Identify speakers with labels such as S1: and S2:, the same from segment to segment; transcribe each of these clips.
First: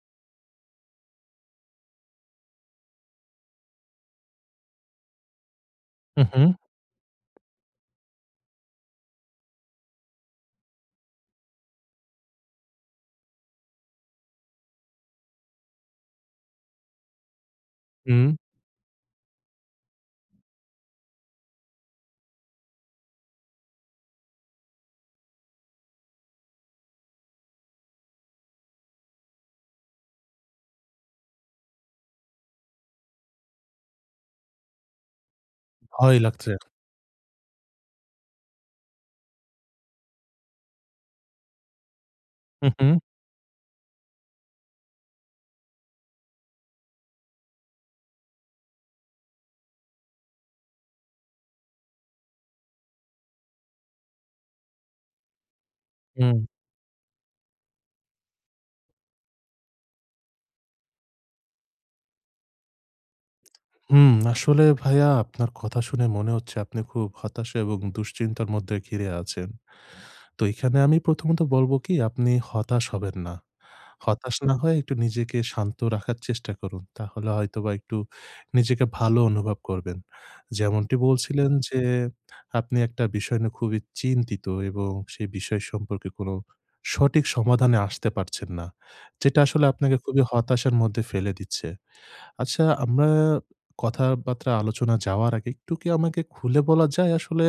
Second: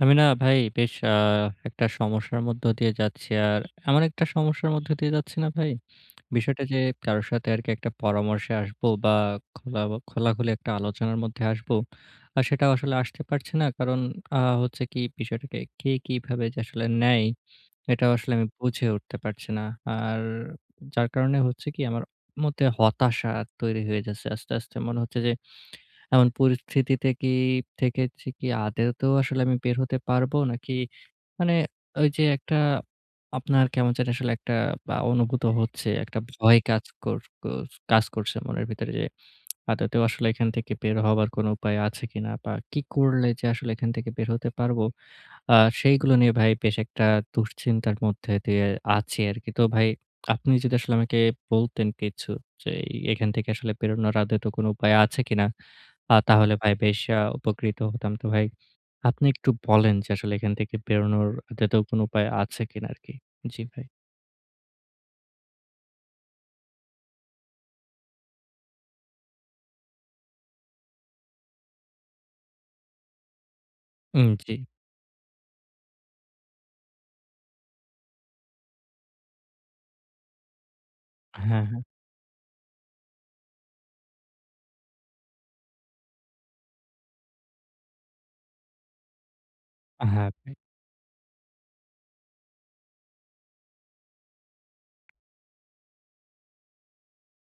S1: আমি না ভাই বেশ আ একটা সমস্যার মধ্য দিয়ে যাচ্ছি। আর আমার একটা সমস্যার মধ্যে দিয়ে যাচ্ছি না ভাই।
S2: হুম, হুম।
S1: বিষয়টা যে কারো সাথে আরকি একটা পরামর্শে আসবো বা, খোলা বা খোলাখুলি একটা আলোচনার মধ্যে আসবো, আ সেটাও আসলে আসতে পারছে না। কারণ আ হচ্ছে কি বিষয়টাকে কে কিভাবে যে আসলে নেয়, এটাও
S2: হুম।
S1: আসলে আমি বুঝে উঠতে পারছি না। আর যার কারণে হচ্ছে কি আমার মধ্যে হতাশা তৈরি হয়ে যাচ্ছে আস্তে, আস্তে। মনে হচ্ছে যে এমন পরিস্থিতিতে কি থেকেছি কি আদতেও আসলে আমি বের হতে পারবো? নাকি মানে ওইযে একটা আপনার কেমন জানি আসলে একটা বা অনুভূত হচ্ছে।
S2: ভয়
S1: একটা
S2: লাগছে।
S1: ভয় কাজ কর কর কাজ করছে মনের ভিতরে যে, আদতেও আসলে এখান থেকে বের হবার কোন উপায় আছে কিনা বা,
S2: হু,
S1: কি
S2: হু।
S1: করলে যে আসলে এখান থেকে বের হতে পারবো। আ সেইগুলো নিয়ে ভাই বেশ একটা দুশ্চিন্তার মধ্যে দিয়ে আছি আরকি। তো ভাই আপনি যদি আসলে আমাকে বলতেন কিছু যে, এ এখান থেকে আসলে বেরোনোর আদতেও কোন উপায় আছে কিনা। আ
S2: হুম।
S1: তাহলে ভাই বেশ আ উপকৃত হতাম। তো ভাই আপনি একটু বলেন যে আসলে এখান থেকে বেরোনোর আদতেও কোন উপায় আছে কিনা আরকি। জি ভাই।
S2: হুম, আসলে ভাইয়া, আপনার কথা শুনে মনে হচ্ছে আপনি খুব হতাশা এবং দুশ্চিন্তার মধ্যে ঘিরে আছেন। তো এখানে আমি প্রথমত বলবো কি, আপনি হতাশ হবেন না।
S1: উম,
S2: হতাশ না
S1: জি।
S2: হয়ে একটু নিজেকে শান্ত রাখার চেষ্টা করুন। তাহলে হয়তোবা একটু নিজেকে ভালো অনুভব করবেন। যেমনটি বলছিলেন
S1: হ্যাঁ,
S2: যে
S1: হ্যাঁ।
S2: আপনি একটা বিষয় নিয়ে খুবই চিন্তিত এবং সেই বিষয় সম্পর্কে কোন সঠিক সমাধানে আসতে পারছেন না, যেটা আসলে আপনাকে খুবই
S1: হ্যাঁ, ভাই।
S2: হতাশার মধ্যে ফেলে দিচ্ছে। আচ্ছা, আমরা কথাবার্তা আলোচনা যাওয়ার আগে একটু কি আমাকে খুলে বলা যায় আসলে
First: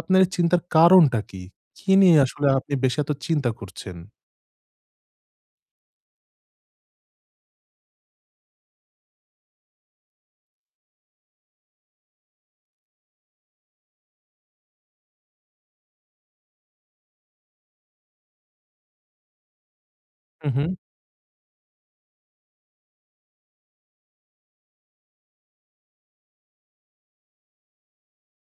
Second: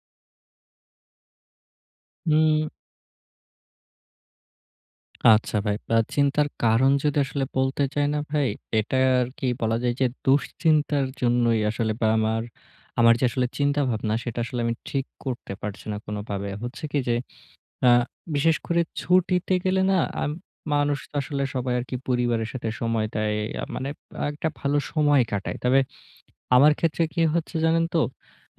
S2: আপনার এই চিন্তার কারণটা কি? কি নিয়ে আসলে
S1: হুম।
S2: আপনি বেশি এত চিন্তা করছেন?
S1: আচ্ছা ভাই, আ চিন্তার কারণ যদি আসলে বলতে যাই না ভাই, এটা আরকি বলা যায় যে দুশ্চিন্তার জন্যই আসলে বা আমার আমার যে আসলে চিন্তাভাবনা সেটা আসলে আমি ঠিক করতে পারছি না কোনোভাবে। হচ্ছে কি যে আ বিশেষ করে ছুটিতে গেলে না আম
S2: হুম, হুম।
S1: মানুষ তো আসলে সবাই একি পরিবারের সাথে সময় দেয়। আ মানে একটা ভালো সময় কাটায়। তবে আমার ক্ষেত্রে কি হচ্ছে জানেন তো?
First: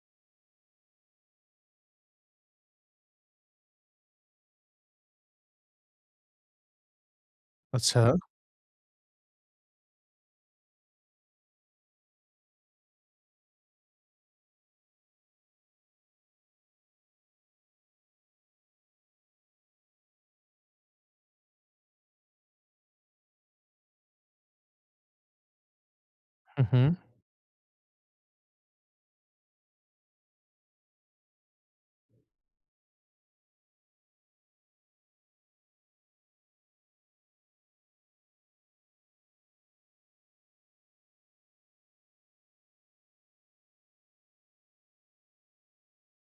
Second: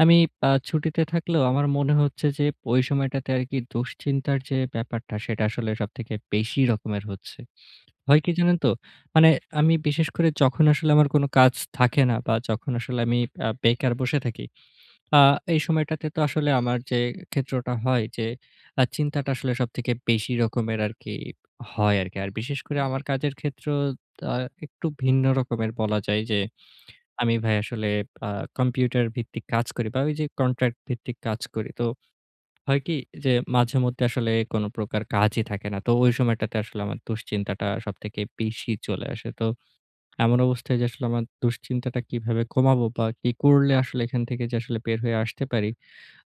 S1: আমি আ ছুটিতে থাকলেও আমার মনে হচ্ছে যে ওই সময়টাতে আরকি দুশ্চিন্তার যে ব্যাপারটা, সেটা আসলে সবথেকে বেশি রকমের হচ্ছে।
S2: আচ্ছা।
S1: হয় কি জানেন তো? মানে আমি বিশেষ করে যখন আসলে আমার কোন কাজ থাকে না। বা যখন আসলে আমি আ বেকার বসে থাকি, আ এই সময়টাতে তো আসলে আমার যে ক্ষেত্রটা হয় যে, আ চিন্তাটা আসলে সবথেকে বেশি রকমের আরকি হয় আরকি। আর বিশেষ করে আমার কাজের ক্ষেত্রেও আ একটু ভিন্ন রকমের বলা যায় যে
S2: হুম, হুম।
S1: আমি ভাই আসলে আ কম্পিউটার ভিত্তিক কাজ করি। বা ঐযে কন্ট্রাক্ট ভিত্তিক কাজ করি। তো হয় কি যে মাঝেমধ্যে আসলে কোন প্রকার কাজই থাকে না। তো ওই সময়টাতে আসলে আমার দুশ্চিন্তাটা সবথেকে বেশি চলে আসে। তো এমন অবস্থায় যে আমার দুশ্চিন্তাটা কিভাবে কমাবো বা কি করলে আসলে এখান থেকে যে বের হয়ে আসতে পারি।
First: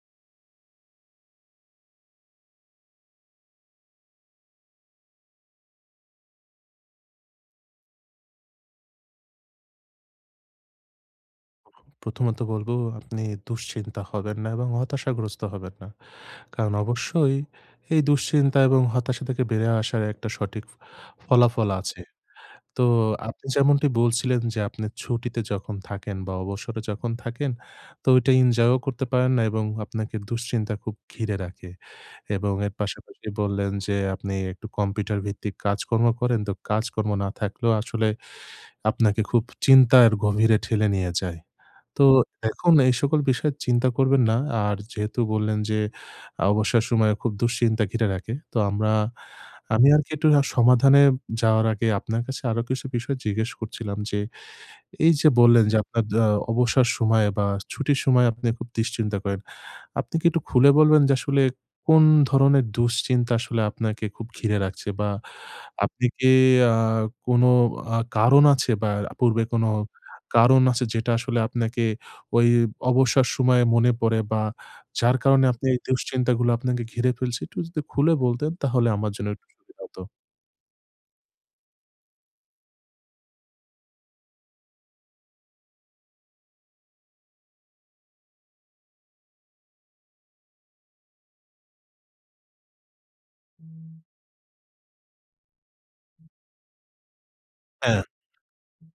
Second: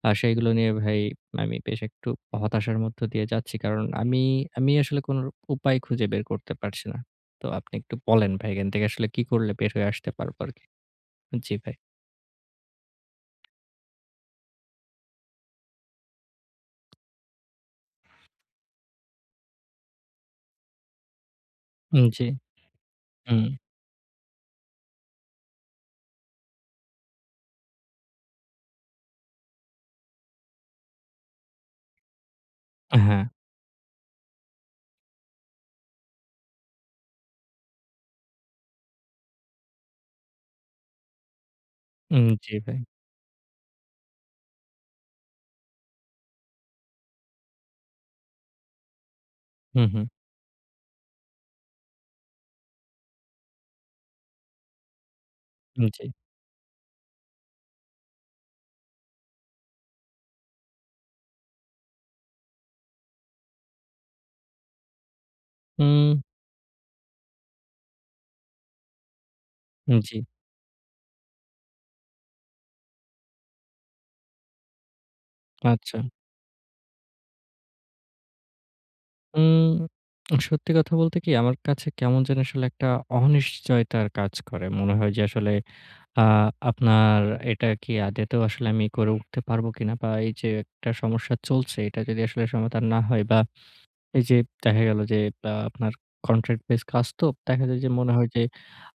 S1: আ সেইগুলো নিয়ে ভাই আমি বেশ একটু হতাশার মধ্যে দিয়ে যাচ্ছি। কারণ আমি আমি আসলে কোন উপায় খুঁজে বের করতে পারছি না। তো আপনি একটু বলেন ভাই এখান থেকে আসলে কী করলে বের হয়ে আসতে পারবো আরকি জি ভাই।
S2: প্রথমত বলবো আপনি দুশ্চিন্তা হবেন না এবং হতাশাগ্রস্ত হবেন না। কারণ অবশ্যই এই দুশ্চিন্তা এবং হতাশা থেকে বের হয়ে আসার একটা সঠিক ফলাফল
S1: উ
S2: আছে।
S1: জি।
S2: তো আপনি
S1: হুম।
S2: যেমনটি বলছিলেন যে আপনি ছুটিতে যখন থাকেন বা অবসরে যখন থাকেন তো ওইটা এনজয়ও করতে পারেন না এবং আপনাকে দুশ্চিন্তা খুব ঘিরে রাখে। এবং এর
S1: উ হুম।
S2: পাশাপাশি বললেন যে আপনি একটু কম্পিউটার ভিত্তিক কাজকর্ম করেন তো কাজকর্ম না থাকলেও আসলে আপনাকে খুব চিন্তার গভীরে ঠেলে নিয়ে যায়। তো
S1: হুম জি
S2: এখন
S1: ভাই।
S2: এই সকল বিষয়ে চিন্তা করবেন না। আর যেহেতু বললেন যে অবসর সময় খুব দুশ্চিন্তা ঘিরে রাখে। তো আমরা,
S1: হুম
S2: আমি
S1: হুম।
S2: আরকি একটু রা সমাধানে যাওয়ার আগে আপনার কাছে আরো কিছু বিষয় জিজ্ঞেস করছিলাম। যে, এইযে বললেন যে আপনার
S1: নিচেই।
S2: জা অবসর সময়ে বা ছুটির সময় আপনি খুব দুশ্চিন্তা করেন। আপনি কি একটু খুলে বলবেন যে আসলে কোন ধরনের দুশ্চিন্তা আসলে আপনাকে খুব ঘিরে রাখছে। বা আপনি
S1: হুম।
S2: কি আ কোনো আ কারণ আছে বা পূর্বে কোনো
S1: হুম জি।
S2: কারণ আছে যেটা আসলে আপনাকে ওই অবসর সময়ে মনে পড়ে। বা যার কারণে আপনি
S1: আচ্ছা।
S2: দুশ্চিন্তাগুলো আপনাকে ঘিরে ফেলছে। একটু যদি খুলে বলতেন তাহলে আমার জন্য একটু
S1: হুম।
S2: সুবিধা হতো।
S1: সত্যি কথা বলতে কি আমার কাছে কেমন জানি আসলে একটা অনিশ্চয়তার কাজ করে। মনে হয় যে আসলে আ আপনার এটা কি আদতেও আসলে আমি করে উঠতে পারবো কিনা। বা এইযে একটা সমস্যা চলছে এটা যদি আসলে সমাধান না হয় বা এইযে দেখা গেল যে বা আপনার কন্ট্রাক্ট বেসড কাজ তো দেখা যায় যে,
S2: হ্যাঁ।
S1: মনে হয় যে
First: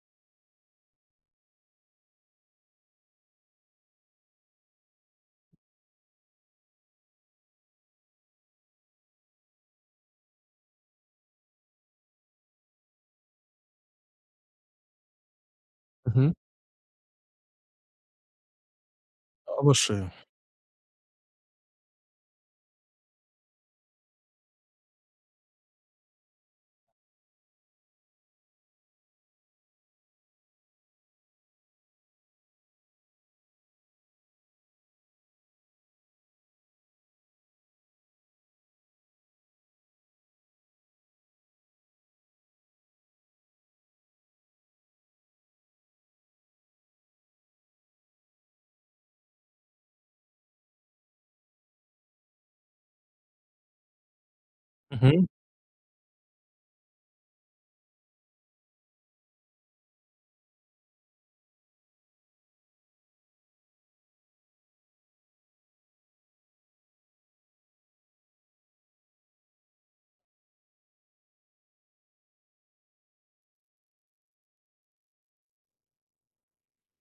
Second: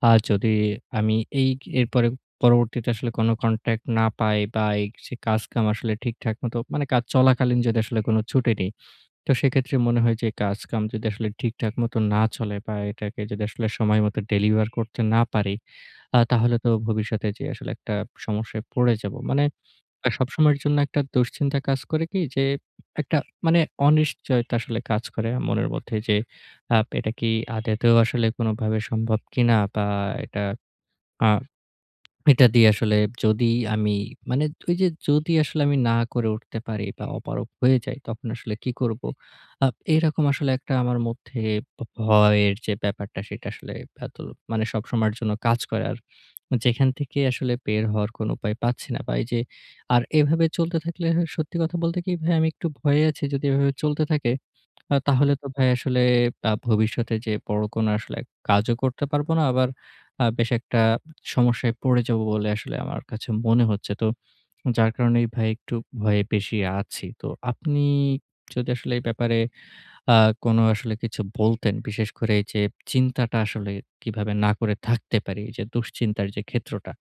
S1: আ যদি আমি এই কি পরে পরবর্তীতে আসলে কোন কন্ট্রাক্ট না পাই বা সে কাজকাম আসলে ঠিকঠাক মতো চলাকালীন যদি আসলে ছুটি নেই, তো সেক্ষেত্রে মনে হয় যে কাজকাম যদি আসলে ঠিকঠাক মতো না চলে। বা এটাকে যদি আসলে সময় মতো আ ডেলিভার করতে না পারি,
S2: হুম।
S1: তাহলে তো ভবিষ্যতে যে আসলে একটা সমস্যায় পড়ে যাবো। মানে
S2: অবশ্যই।
S1: আ সবসময়ের জন্য একটা দুশ্চিন্তা কাজ করে কি যে একটা মানে অনিশ্চয়তা আসলে কাজ করে মনের মধ্যে। যে, আ এটা কি আদতেও আসলে কোনভাবে সম্ভব কিনা বা এটা আহ এটা দিয়ে আসলে যদি আমি মানে ওইযে যদি আসলে আমি না করে উঠতে পারি। বা অপারগ হয়ে যায় তখন আসলে কী করবো? আ এরকম আসলে একটা আমার মধ্যে ব ভয়ের যে, ব্যাপারটা সেটা আসলে ভেতরে মানে সবসময়ের জন্য কাজ করে আর যেখান থেকে আসলে, বের হওয়ার কোন উপায় পাচ্ছি না। বা এইযে আর এইভাবে চলতে থাকলে সত্যি কথা বলতে কি ভাই আমি একটু ভয়ে আছি। যদি এভাবে চলতে থাকে
S2: হুম।
S1: তাহলে তো ভাই আসলে আ ভবিষ্যতে যে বড়ো আসলে এক কাজও করতে পারবো না। আবার আ বেশ একটা সমস্যায় পড়ে যাবো বলে আসলে আমার কাছে মনে হচ্ছে। তো যার কারণে ভাই একটু ভয়ে বেশী আছি। তো আপনি যদি আসলে এই ব্যাপারে আ কোনো আসলে কিছু বলতেন, বিশেষ করে যে চিন্তাটা আসলে কিভাবে না করে থাকতে পারি। যে দুশ্চিন্তার যে ক্ষেত্রটা।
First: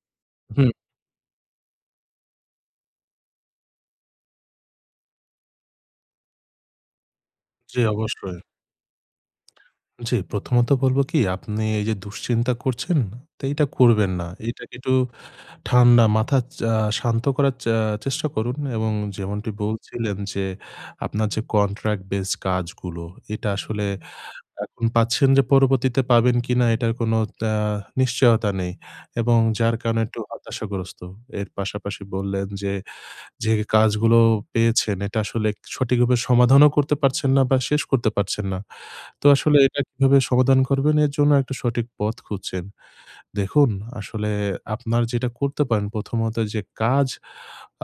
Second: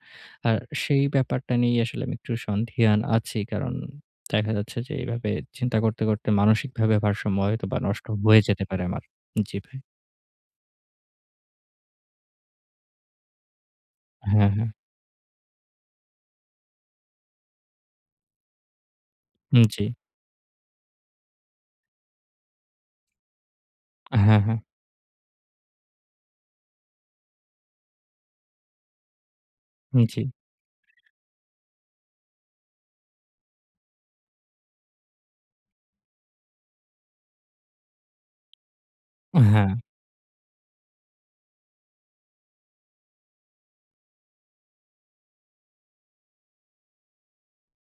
S1: আর
S2: হুম।
S1: সেই ব্যাপারটা নিয়ে আসলে আমি একটু সন্দিহান আছি। কারণ দেখা যাচ্ছে যে এইভাবে চিন্তা করতে, করতে মানসিকভাবে ভারসাম্য হয় বা
S2: জি
S1: নষ্ট
S2: অবশ্যই।
S1: হয়ে যেতে পারে আমার জি ভাই।
S2: জি, প্রথমত বলবো কি আপনি এইযে দুশ্চিন্তা করছেন তো এটা করবেন না।
S1: হ্যাঁ, হ্যাঁ।
S2: এটাকে একটু ঠান্ডা মাথা চা শান্ত করার চা চেষ্টা করুন এবং যেমনটি
S1: হুম, জি।
S2: বলছিলেন যে আপনার যে কন্ট্রাক্ট বেস কাজগুলো এটা আসলে
S1: হ্যাঁ, হ্যাঁ।
S2: এখন পাচ্ছেন। যে পরবর্তীতে পাবেন কিনা এটার কোন আ নিশ্চয়তা নেই। এবং যার কারণে
S1: হুম,
S2: একটু
S1: জি।
S2: হতাশাগ্রস্ত। এর পাশাপাশি বললেন যে যে কাজগুলো পেয়েছেন এটা আসলে সঠিকভাবে সমাধানও করতে পারছেন না। বা শেষ করতে পারছেন না। তো আসলে
S1: হ্যাঁ।
S2: এটা কিভাবে সমাধান করবেন এর জন্য একটা সঠিক পথ খুঁজছেন। দেখুন আসলে আপনার যেটা করতে পারেন, প্রথমত যে কাজ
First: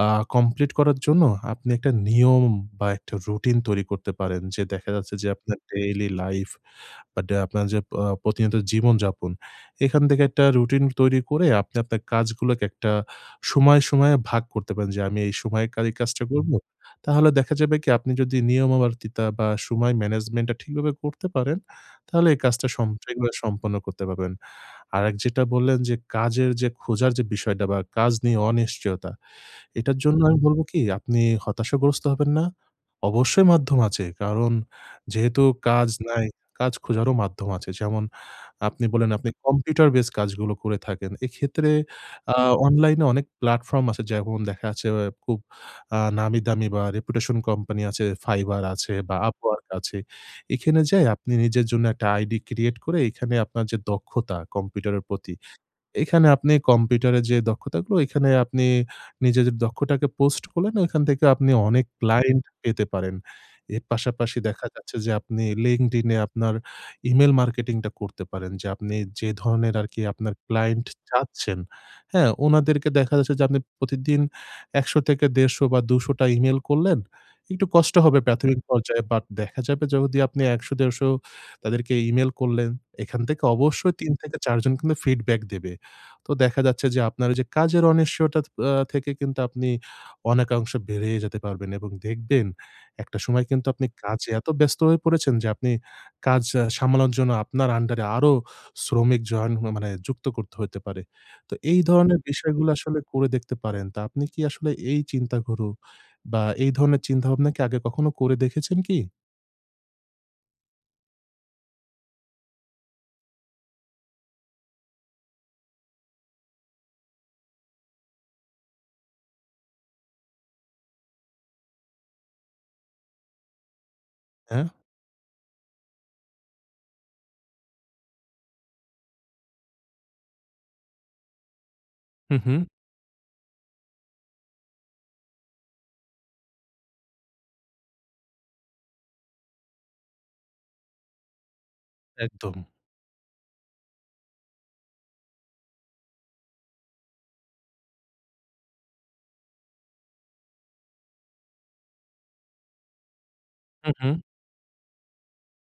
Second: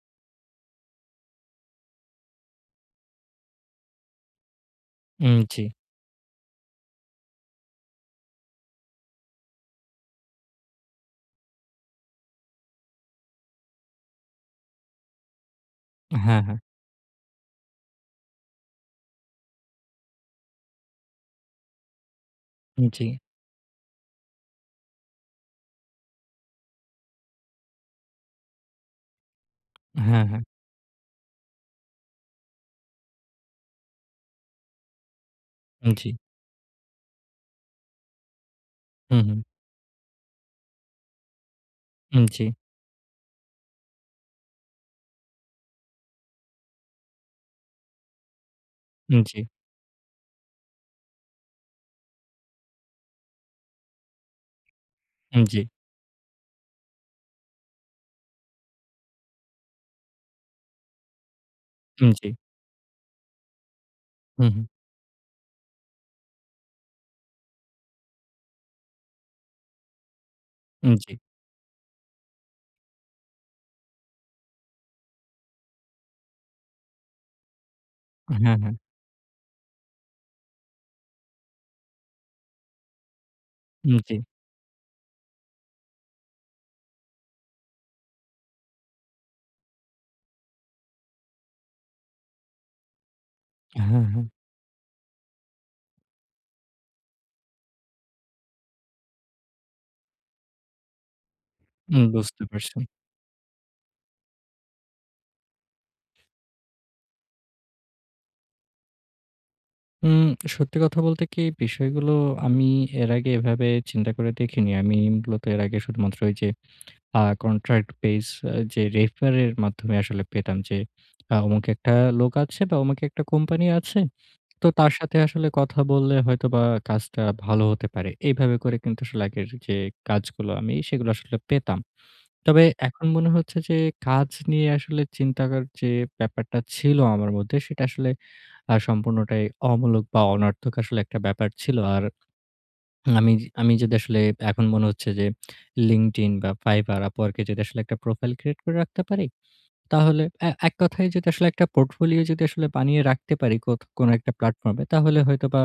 S2: আ কমপ্লিট করার জন্য আপনি একটা নিয়ম বা একটা রুটিন তৈরি করতে পারেন। যে দেখা যাচ্ছে যে
S1: হুম,
S2: আপনার
S1: জি।
S2: ডেইলি লাইফ বা যে আপনার যে অ প্রতিনিয়ত জীবন যাপন এখান থেকে একটা রুটিন তৈরি করে আপনি, আপনার কাজগুলোকে একটা সময়, সময়ে ভাগ করতে পারেন। যে আমি এই সময়ে এই কাজটা
S1: হ্যাঁ, হ্যাঁ।
S2: করবো। তাহলে দেখা যাবে কি আপনি যদি নিয়মাবর্তিতা বা সময় ম্যানেজমেন্ট টা ঠিকভাবে করতে পারেন, তাহলে এই কাজটা সম
S1: জি।
S2: আগুলা সম্পন্ন করতে পারবেন। আরেক যেটা বললেন যে কাজের খোঁজার যে বিষয়টা বা কাজ নিয়ে অনিশ্চয়তা। এটার জন্য
S1: হ্যাঁ,
S2: আমি
S1: হ্যাঁ।
S2: বলবো কি? আপনি হতাশাগ্রস্ত হবেন না। অবশ্যই মাধ্যম আছে। কারণ যেহেতু কাজ
S1: জি।
S2: নাই, কাজ খোঁজারও মাধ্যম আছে। যেমন আপনি বললেন
S1: হুম,
S2: আপনি
S1: হুম।
S2: কম্পিউটার বেস কাজগুলো করে থাকেন। এক্ষেত্রে
S1: হুম,
S2: আ
S1: জি।
S2: অনলাইনে অনেক প্লাটফর্ম আছে। যেমন দেখাচ্ছে খুব আ নামি দামি বা রেপুটেশন কোম্পানি আছে, Fiverr আছে বা
S1: হুম, জি।
S2: Upwork আছে। এখানে যাই আপনি নিজের জন্য একটা আইডি ক্রিয়েট করে এখানে আপনার যে দক্ষতা কম্পিউটারের প্রতি।
S1: হুম, জি।
S2: এখানে আপনি কম্পিউটারে যে দক্ষতা গুলো এইখানে আপনি নিজেদের দক্ষতাকে পোস্ট করলেন, ওখান থেকে আপনি অনেক
S1: হুম, জি।
S2: ক্লায়েন্ট পেতে পারেন। এর পাশাপাশি দেখা
S1: হুম।
S2: যাচ্ছে যে আপনি LinkedIn এ আপনার e-mail মার্কেটিং টা করতে পারেন যে আপনি যে ধরনের আরকি আপনার ক্লায়েন্ট
S1: হুম, জি।
S2: চাচ্ছেন, হ্যাঁ ওনাদেরকে দেখা যাচ্ছে যে, আপনি প্রতিদিন ১০০ থেকে ১৫০ বা ২০০ টা e-mail করলেন। একটু কষ্ট হবে
S1: হ্যাঁ,
S2: প্রাথমিক
S1: হ্যাঁ।
S2: পর্যায়ে। বাট দেখা যাবে যদি আপনি ১০০-১৫০ তাদেরকে e-mail করলেন, এখান থেকে অবশ্যই
S1: হুম,
S2: ৩
S1: জি।
S2: থেকে ৪ জন কিন্তু ফিডব্যাক দেবে। তো দেখা যাচ্ছে যে আপনার ওই যে কাজের অনিশ্চয়তা আ থেকে কিন্তু আপনি অনেকাংশ বেড়িয়ে যেতে পারবেন এবং দেখবেন একটা সময় কিন্তু আপনি
S1: হ্যাঁ, হ্যাঁ, হ্যাঁ।
S2: কাজে এত ব্যস্ত হয়ে পড়েছেন। যে আপনি কাজ সামলানোর জন্য আপনার আন্ডার এ আরো শ্রমিক জয়েন হ মানে যুক্ত করতে হইতে পারে। তো এই
S1: হুম,
S2: ধরনের
S1: বুঝতে
S2: বিষয়গুলো
S1: পারছেন।
S2: আসলে করে দেখতে পারেন। তো আপনি কি আসলে এই চিন্তা গুলো বা এই ধরনের চিন্তাভাবনা কি আগে কখনো করে দেখেছেন কি?
S1: উম সত্যি কথা বলতে কি, বিষয়গুলো আমি এর আগে এভাবে চিন্তা করে দেখিনি। আমি মূলত এর আগে শুধুমাত্র ঐযে আ contract base যে refer এর মাধ্যমে আসলে পেতাম যে, আ অমুকে একটা লোক আছে বা, ওমুক একটা কোম্পানি আছে।
S2: হ্যাঁ?
S1: তো তার সাথে আসলে কথা বললে হয়তোবা কাজটা ভালো হতে পারে। এভাবে করে কিন্তু আসলে আগের যে কাজগুলো, আমি সেগুলো আসলে পেতাম।
S2: হু,
S1: তবে
S2: হু।
S1: এখন মনে হচ্ছে যে, কাজ নিয়ে আসলে চিন্তার যে ব্যাপারটা ছিল আমার মধ্যে, সেটা আসলে আ সম্পূর্ণটাই অমূলক বা, অনর্থক আসলে একটা ব্যাপার ছিল। আর
S2: একদম।
S1: আমি আমি যদি আসলে এখন মনে হচ্ছে যে, Linkedin বা, Fiverr, Upwork এ যদি আসলে একটা profile create করে রাখতে পারি। তাহলে এ এক কথায় যদি আসলে একটা portfolio যদি বানিয়ে রাখতে পারি কোত
S2: হু,
S1: কোন
S2: হু।
S1: একটা platform এ। তাহলে হয়তোবা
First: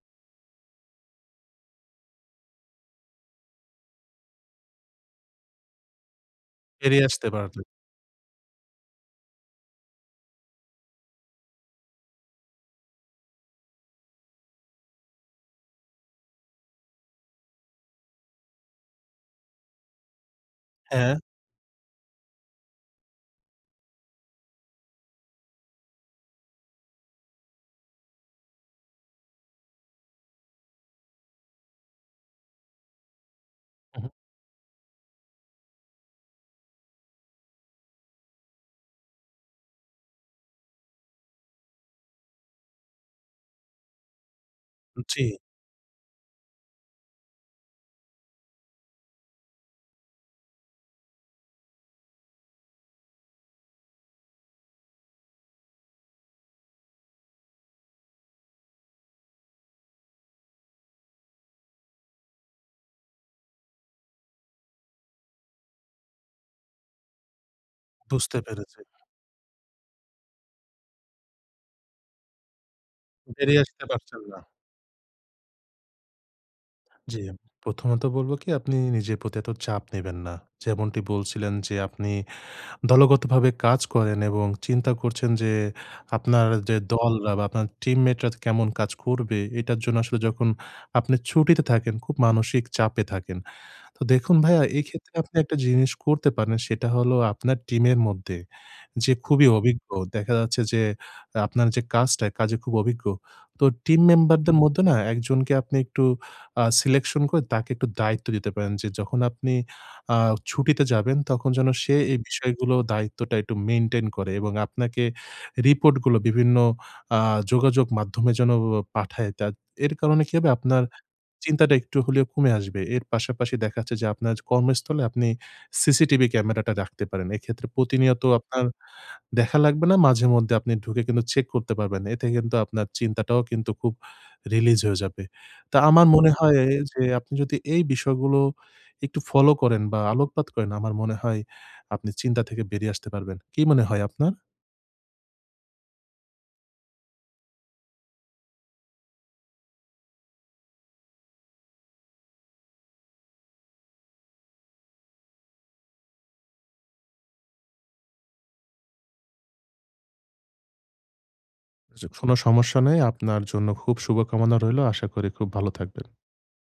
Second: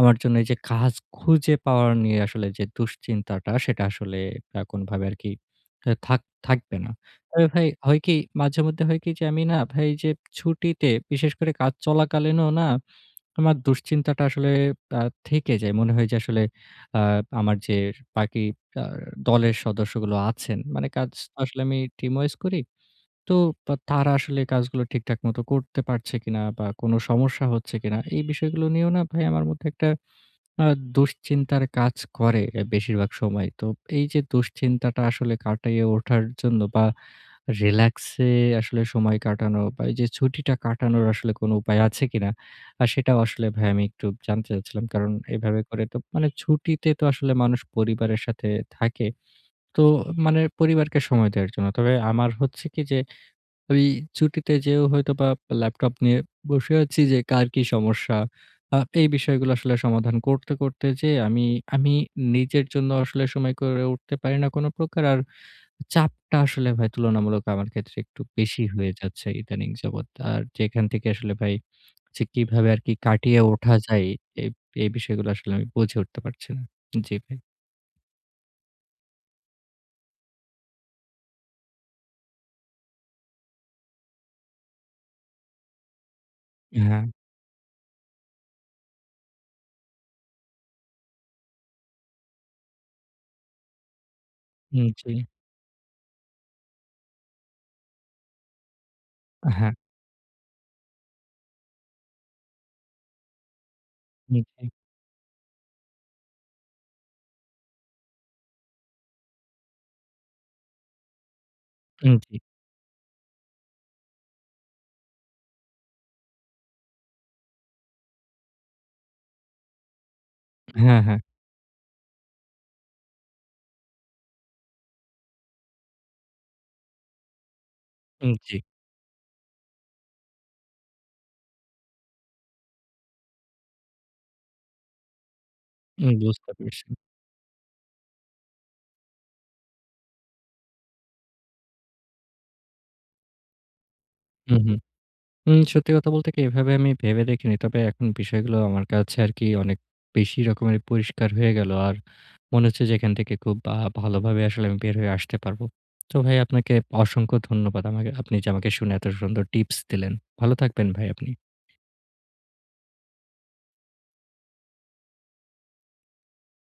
S1: আমার জন্য এইযে কাজ খুঁজে পাওয়া নিয়ে আসলে যে দুশ্চিন্তাটা, সেটা আসলে আ কোনভাবে আরকি থাক থাকবে না।
S2: বেরিয়ে আসতে
S1: আর
S2: পারবে।
S1: ভাই হয় কি মাঝে মধ্যে হয় কি? যে আমি না ভাই যে ছুটিতে, বিশেষ করে কাজ চলাকালীনও না আমার দুশ্চিন্তাটা আসলে আ থেকে যায়। মনে হয় যে আসলে আ আমার যে বাকি কার দলের সদস্যগুলো আছেন, মানে কাজ
S2: হ্যাঁ।
S1: আসলে আমি team wise করি। তো তারা আসলে কাজগুলো ঠিকঠাক মত করতে পারছে কিনা বা, কোন সমস্যা হচ্ছে কিনা, এই বিষয়গুলো নিয়েও না ভাই আমার মধ্যে একটা আ দুশ্চিন্তার কাজ করে এ বেশিরভাগ সময়। তো
S2: উহু।
S1: এইযে দুশ্চিন্তাটা আসলে কাটাইয়ে ওঠার জন্য বা, relax এ আসলে সময় কাটানো বা, এইযে ছুটিটা কাটানোর আসলে কোন উপায় আছে কিনা? আর সেটাও আসলে ভাই আমি একটু জানতে চাচ্ছিলাম। কারণ,
S2: জি।
S1: এভাবে করে তো মানে ছুটিতে তো আসলে মানুষ পরিবারের সাথে থাকে। তো মানে পরিবারকে সময় দেওয়ার জন্য। তবে আমার হচ্ছে কি যে, ঐ ছুটিতে যেয়েও হয়তোবা ল্যাপটপ নিয়ে বসে আছি যে কার কি সমস্যা? আ এই বিষয়গুলো আসলে সমাধান করতে করতে যেয়ে আমি, আমি নিজের জন্য আসলে সময় করে উঠতে পারি না কোন প্রকার। আর চাপটা আসলে ভাই তুলনামূলক আমার ক্ষেত্রে একটু
S2: বুঝতে
S1: বেশিই
S2: পেরেছি।
S1: হয়ে যাচ্ছে ইদানিং যাবৎ। আর যেখান থেকে আসলে ভাই যে কিভাবে আর কি কাটিয়ে
S2: বেরিয়ে
S1: ওঠা
S2: আসতে
S1: যায়?
S2: পারছেন নাহ।
S1: এই, এই বিষয়গুলো আসলে আমি বুঝে উঠতে পারছি না। জি
S2: জি। আম
S1: ভাই।
S2: প্রথমত বলবো কি, আপনি নিজের প্রতি এত চাপ নিবেন না। যেমনটি বলছিলেন যে আপনি দলগতভাবে কাজ করেন। এবং চিন্তা করছেন যে আপনার যে
S1: হ্যাঁ।
S2: দল বা, আপনার team mate রা কেমন কাজ করবে, এটার জন্য আসলে যখন আপনি ছুটিতে থাকেন, খুব মানসিক চাপে থাকেন। তো দেখুন ভাইয়া,
S1: উম
S2: এক্ষেত্রে
S1: জি।
S2: আপনি একটা জিনিস করতে পারেন, সেটা হলো আপনার টিমের মধ্যে যে খুবই
S1: ও হ্যাঁ।
S2: অভিজ্ঞ। দেখা যাচ্ছে যে, আপনার যে কাজটা এ কাজে খুব অভিজ্ঞ। তো টিম
S1: হুম,
S2: মেম্বারদের
S1: জি।
S2: মধ্যে না ১ কে আপনি একটু আ selection করে তাকে একটু দায়িত্ব দিতে পারেন। যে যখন আপনি আ ছুটিতে যাবেন তখন যেন সে
S1: হুম,
S2: এই
S1: জি।
S2: বিষয়গুলো দায়িত্বটা একটু maintain করে। এবং আপনাকে রিপোর্টগুলো বিভিন্ন আ যোগাযোগ মাধ্যমে যেন ও পাঠায় দেয়। তা এর কারণে কি হবে? আপনার
S1: হ্যাঁ, হ্যাঁ।
S2: চিন্তাটা একটু হলেও কমে আসবে। এর পাশাপাশি দেখা যাচ্ছে যে আপনার কর্মস্থলে আপনি সিসিটিভি ক্যামেরাটা রাখতে পারেন। এক্ষেত্রে প্রতিনিয়ত
S1: উম জি।
S2: আপনার দেখা লাগবে না। মাঝে মধ্যে আপনি ঢুকে কিন্তু চেক করতে পারবেন। এতে কিন্তু আপনার চিন্তাটাও কিন্তু খুব release হয়ে যাবে। তা আমার
S1: উম
S2: মনে
S1: বুঝতে
S2: হয়
S1: পেরেছি।
S2: যে আপনি যদি এই বিষয়গুলো একটু follow করেন বা, আলোকপাত করেন। আমার মনে হয় আপনি চিন্তা থেকে বেরিয়ে আসতে পারবেন। কি মনে হয় আপনার?
S1: হু, হু। উম সত্যি কথা বলতে কি এভাবে আমি ভেবে দেখিনি। তবে এখন বিষয়গুলো আমার কাছে আরকি অনেক বেশি রকমের পরিষ্কার হয়ে গেল। আর মনে হচ্ছে যে এখান থেকে খুব ভা ভালোভাবে আসলে আমি বের হয়ে আসতে পারবো। তো ভাই আপনাকে অসংখ্য ধন্যবাদ। আমাকে আপনি যে আমাকে শুনে এত সুন্দর টিপস দিলেন। ভালো থাকবেন ভাই আপনি।
S2: জি। কোন সমস্যা নাই। আপনার জন্য খুব শুভকামনা রইলো। আশা করি খুব ভালো থাকবেন।